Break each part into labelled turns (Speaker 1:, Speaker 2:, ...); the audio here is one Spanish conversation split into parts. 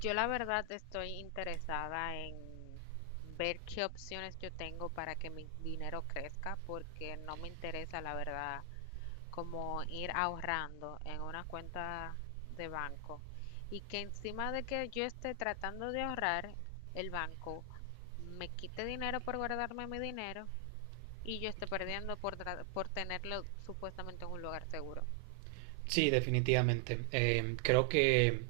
Speaker 1: Yo la verdad estoy interesada en ver qué opciones yo tengo para que mi dinero crezca, porque no me interesa, la verdad, como ir ahorrando en una cuenta de banco y que encima de que yo esté tratando de ahorrar, el banco me quite dinero por guardarme mi dinero y yo esté perdiendo por tenerlo supuestamente en un lugar seguro.
Speaker 2: Sí, definitivamente. Creo que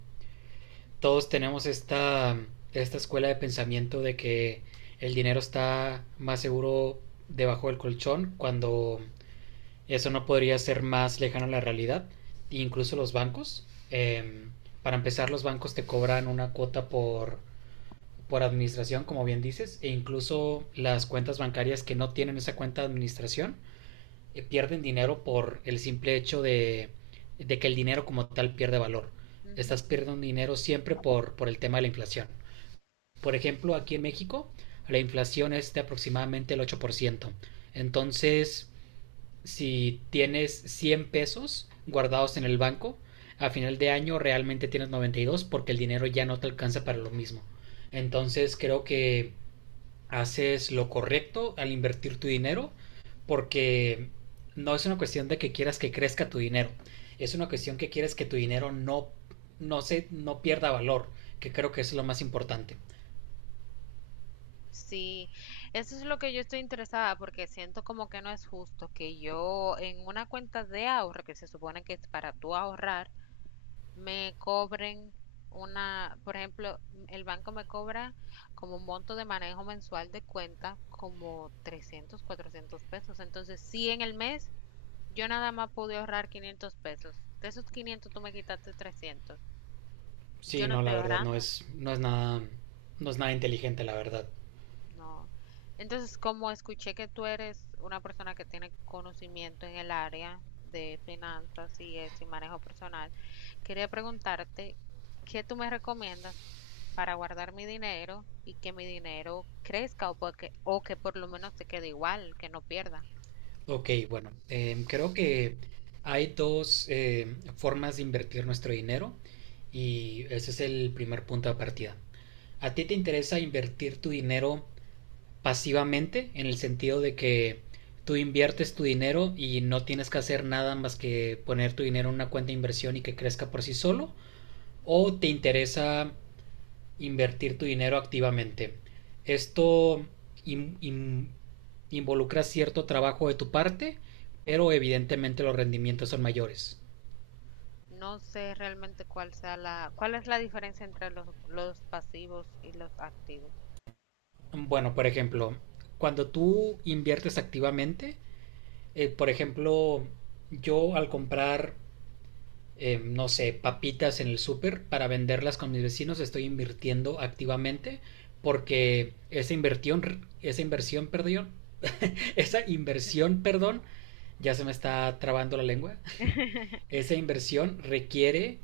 Speaker 2: todos tenemos esta escuela de pensamiento de que el dinero está más seguro debajo del colchón cuando eso no podría ser más lejano a la realidad. Incluso los bancos. Para empezar, los bancos te cobran una cuota por administración, como bien dices, e incluso las cuentas bancarias que no tienen esa cuenta de administración pierden dinero por el simple hecho de, que el dinero como tal pierde valor.
Speaker 1: Ujú.
Speaker 2: Estás perdiendo dinero siempre por el tema de la inflación. Por ejemplo, aquí en México la inflación es de aproximadamente el 8%. Entonces, si tienes 100 pesos guardados en el banco, a final de año realmente tienes 92 porque el dinero ya no te alcanza para lo mismo. Entonces creo que haces lo correcto al invertir tu dinero, porque no es una cuestión de que quieras que crezca tu dinero, es una cuestión que quieres que tu dinero no pierda valor, que creo que es lo más importante.
Speaker 1: Sí, eso es lo que yo estoy interesada porque siento como que no es justo que yo en una cuenta de ahorro que se supone que es para tú ahorrar, me cobren una, por ejemplo, el banco me cobra como un monto de manejo mensual de cuenta como 300, 400 pesos. Entonces, si en el mes yo nada más pude ahorrar 500 pesos, de esos 500 tú me quitaste 300. Yo
Speaker 2: Sí,
Speaker 1: no
Speaker 2: no,
Speaker 1: estoy
Speaker 2: la verdad,
Speaker 1: ahorrando.
Speaker 2: no es nada, no es nada inteligente, la verdad.
Speaker 1: No. Entonces, como escuché que tú eres una persona que tiene conocimiento en el área de finanzas y eso y manejo personal, quería preguntarte, ¿qué tú me recomiendas para guardar mi dinero y que mi dinero crezca o que por lo menos se quede igual, que no pierda?
Speaker 2: Ok, bueno, creo que hay dos formas de invertir nuestro dinero y ese es el primer punto de partida. ¿A ti te interesa invertir tu dinero pasivamente, en el sentido de que tú inviertes tu dinero y no tienes que hacer nada más que poner tu dinero en una cuenta de inversión y que crezca por sí solo, o te interesa invertir tu dinero activamente? Esto in- in- involucra cierto trabajo de tu parte, pero evidentemente los rendimientos son mayores.
Speaker 1: No sé realmente cuál sea cuál es la diferencia entre los pasivos y los activos.
Speaker 2: Bueno, por ejemplo, cuando tú inviertes activamente, por ejemplo, yo al comprar no sé, papitas en el súper para venderlas con mis vecinos, estoy invirtiendo activamente porque esa inversión, perdón, ya se me está trabando la lengua, esa inversión requiere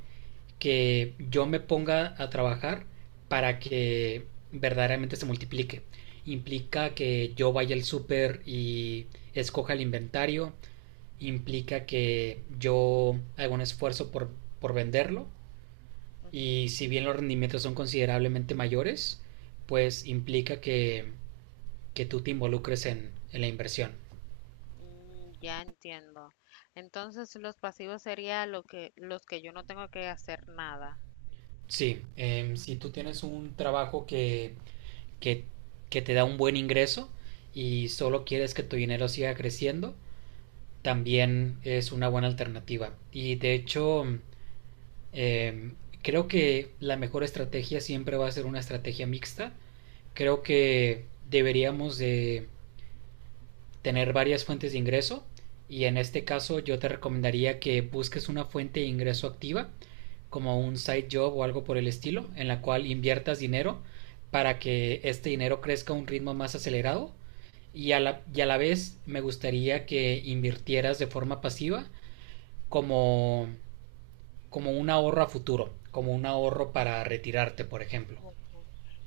Speaker 2: que yo me ponga a trabajar para que verdaderamente se multiplique. Implica que yo vaya al súper y escoja el inventario, implica que yo haga un esfuerzo por venderlo y si bien los rendimientos son considerablemente mayores, pues implica que tú te involucres en la inversión.
Speaker 1: Mm, ya entiendo. Entonces, los pasivos sería los que yo no tengo que hacer nada.
Speaker 2: Sí, si tú tienes un trabajo que, que te da un buen ingreso y solo quieres que tu dinero siga creciendo, también es una buena alternativa. Y de hecho, em, creo que la mejor estrategia siempre va a ser una estrategia mixta. Creo que deberíamos de tener varias fuentes de ingreso y en este caso yo te recomendaría que busques una fuente de ingreso activa como un side job o algo por el estilo en la cual inviertas dinero para que este dinero crezca a un ritmo más acelerado y y a la vez me gustaría que invirtieras de forma pasiva como, como un ahorro a futuro, como un ahorro para retirarte, por ejemplo.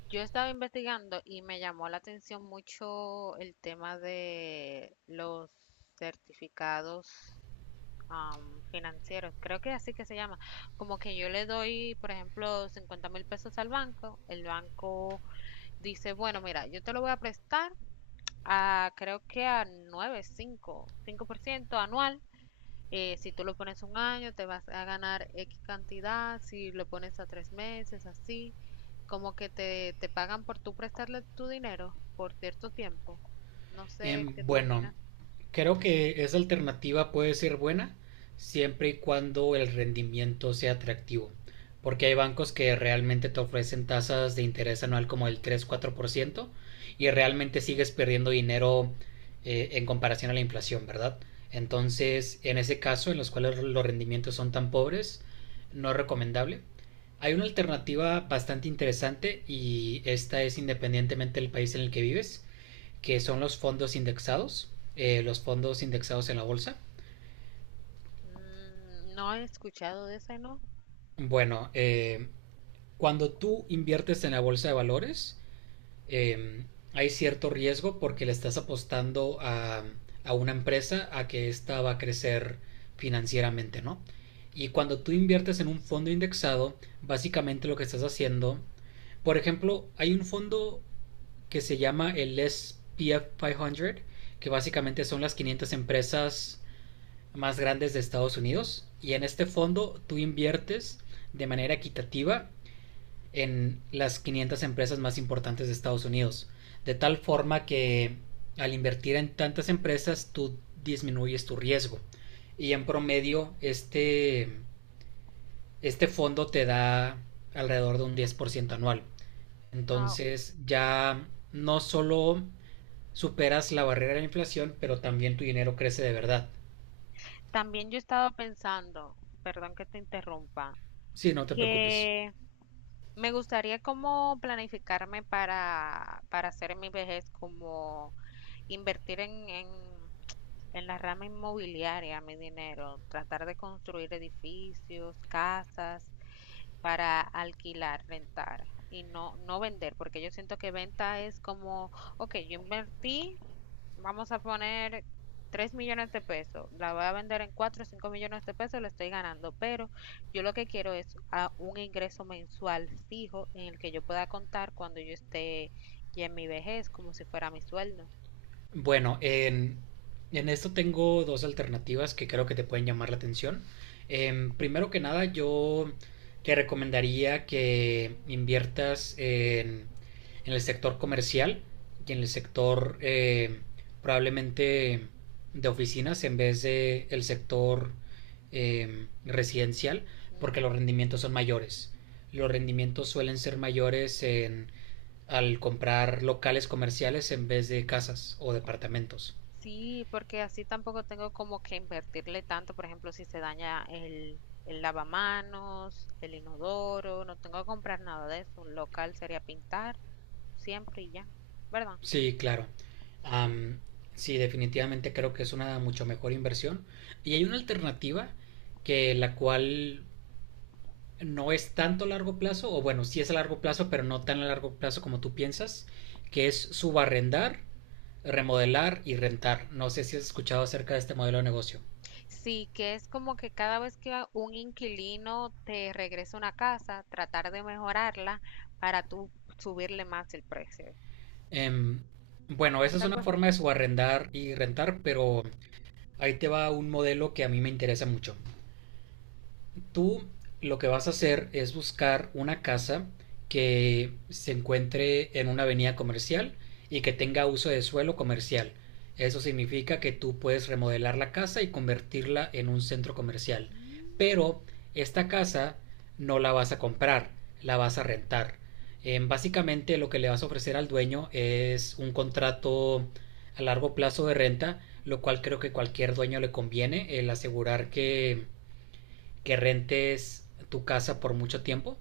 Speaker 1: Yo estaba investigando y me llamó la atención mucho el tema de los certificados financieros. Creo que así que se llama. Como que yo le doy, por ejemplo, 50 mil pesos al banco. El banco dice, bueno, mira, yo te lo voy a prestar a creo que a 9, 5, ciento anual. Si tú lo pones un año, te vas a ganar X cantidad, si lo pones a tres meses, así, como que te pagan por tú prestarle tu dinero por cierto tiempo. No sé
Speaker 2: Eh,
Speaker 1: qué tú
Speaker 2: bueno,
Speaker 1: opinas.
Speaker 2: creo que esa alternativa puede ser buena siempre y cuando el rendimiento sea atractivo, porque hay bancos que realmente te ofrecen tasas de interés anual como el 3 4% y
Speaker 1: Ujú.
Speaker 2: realmente sigues perdiendo dinero en comparación a la inflación, ¿verdad? Entonces, en ese caso, en los cuales los rendimientos son tan pobres, no es recomendable. Hay una alternativa bastante interesante y esta es independientemente del país en el que vives, que son los fondos indexados en la bolsa.
Speaker 1: No he escuchado de ese, ¿no?
Speaker 2: Bueno, cuando tú inviertes en la bolsa de valores, eh, hay cierto riesgo porque le estás apostando a una empresa a que ésta va a crecer financieramente, ¿no? Y cuando tú inviertes en un fondo indexado, básicamente lo que estás haciendo, por ejemplo, hay un fondo que se llama el SPF 500, que básicamente son las 500 empresas más grandes de Estados Unidos, y en este fondo tú inviertes de manera equitativa en las 500 empresas más importantes de Estados Unidos. De tal forma que al invertir en tantas empresas tú disminuyes tu riesgo. Y en promedio este fondo te da alrededor de un 10% anual.
Speaker 1: No.
Speaker 2: Entonces ya no solo superas la barrera de la inflación, pero también tu dinero crece de verdad.
Speaker 1: También yo he estado pensando, perdón que te interrumpa,
Speaker 2: Sí, no te preocupes.
Speaker 1: que me gustaría como planificarme para hacer mi vejez, como invertir en la rama inmobiliaria, mi dinero, tratar de construir edificios, casas para alquilar, rentar y no, no vender, porque yo siento que venta es como, ok, yo invertí, vamos a poner 3 millones de pesos, la voy a vender en 4 o 5 millones de pesos, lo estoy ganando, pero yo lo que quiero es un ingreso mensual fijo en el que yo pueda contar cuando yo esté ya en mi vejez, como si fuera mi sueldo.
Speaker 2: Bueno, en esto tengo dos alternativas que creo que te pueden llamar la atención. Primero que nada, yo te recomendaría que inviertas en el sector comercial y en el sector probablemente de oficinas en vez de el sector residencial,
Speaker 1: Mm.
Speaker 2: porque los rendimientos son mayores. Los rendimientos suelen ser mayores al comprar locales comerciales en vez de casas o departamentos.
Speaker 1: Sí, porque así tampoco tengo como que invertirle tanto, por ejemplo, si se daña el lavamanos, el inodoro, no tengo que comprar nada de eso. Local sería pintar, siempre y ya, ¿verdad?
Speaker 2: Sí, claro.
Speaker 1: Sí.
Speaker 2: Am, sí, definitivamente creo que es una mucho mejor inversión. Y hay una alternativa que la cual no es tanto a largo plazo, o bueno, sí es a largo plazo, pero no tan a largo plazo como tú piensas, que es subarrendar, remodelar y rentar. No sé si has escuchado acerca de este modelo de negocio.
Speaker 1: Sí, que es como que cada vez que un inquilino te regresa una casa, tratar de mejorarla para tú subirle más el precio.
Speaker 2: Em, bueno,
Speaker 1: ¿No
Speaker 2: esa
Speaker 1: es
Speaker 2: es una
Speaker 1: algo así?
Speaker 2: forma de subarrendar y rentar, pero ahí te va un modelo que a mí me interesa mucho. Tú lo que vas a hacer es buscar una casa que se encuentre en una avenida comercial y que tenga uso de suelo comercial. Eso significa que tú puedes remodelar la casa y convertirla en un centro comercial. Pero esta casa no la vas a comprar, la vas a rentar. Básicamente lo que le vas a ofrecer al dueño es un contrato a largo plazo de renta, lo cual creo que cualquier dueño le conviene el asegurar que rentes tu casa por mucho tiempo.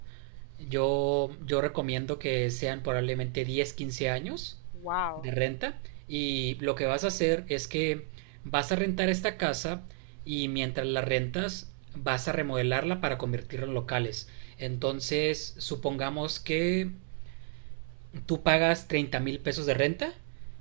Speaker 2: Yo recomiendo que sean probablemente 10 15 años
Speaker 1: Wow.
Speaker 2: de renta, y lo que vas a hacer es que vas a rentar esta casa y mientras la rentas vas a remodelarla para convertirla en locales. Entonces, supongamos que tú pagas 30 mil pesos de renta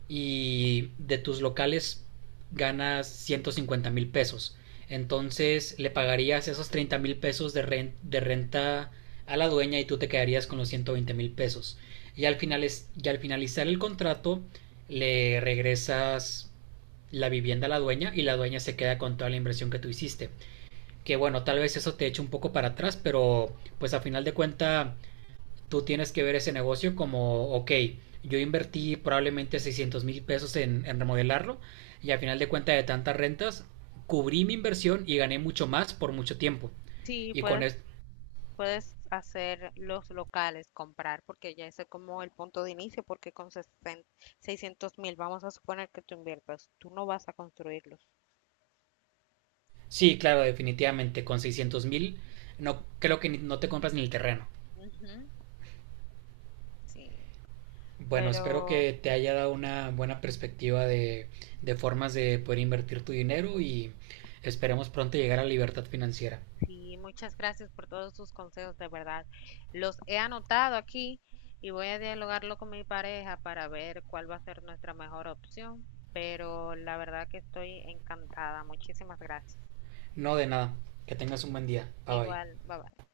Speaker 2: y de tus locales ganas 150 mil pesos. Entonces le pagarías esos 30 mil pesos de renta a la dueña y tú te quedarías con los 120 mil pesos. Y al, y al finalizar el contrato le regresas la vivienda a la dueña y la dueña se queda con toda la inversión que tú hiciste. Que bueno, tal vez eso te eche un poco para atrás, pero pues a final de cuenta tú tienes que ver ese negocio como, ok, yo invertí probablemente 600 mil pesos en remodelarlo y al final de cuenta de tantas rentas, cubrí mi inversión y gané mucho más por mucho tiempo.
Speaker 1: Sí,
Speaker 2: Y con
Speaker 1: puede
Speaker 2: esto,
Speaker 1: Puedes hacer los locales, comprar, porque ya ese es como el punto de inicio, porque con 600 mil, vamos a suponer que tú inviertas, tú no vas a construirlos.
Speaker 2: sí, claro, definitivamente, con 600 mil, no, creo que no te compras ni el terreno.
Speaker 1: Ujú, sí.
Speaker 2: Bueno, espero
Speaker 1: Pero
Speaker 2: que te haya dado una buena perspectiva de formas de poder invertir tu dinero y esperemos pronto llegar a la libertad financiera.
Speaker 1: sí, muchas gracias por todos sus consejos, de verdad. Los he anotado aquí y voy a dialogarlo con mi pareja para ver cuál va a ser nuestra mejor opción. Pero la verdad que estoy encantada. Muchísimas gracias.
Speaker 2: No, de nada, que tengas un buen día. Bye bye.
Speaker 1: Igual, bye bye.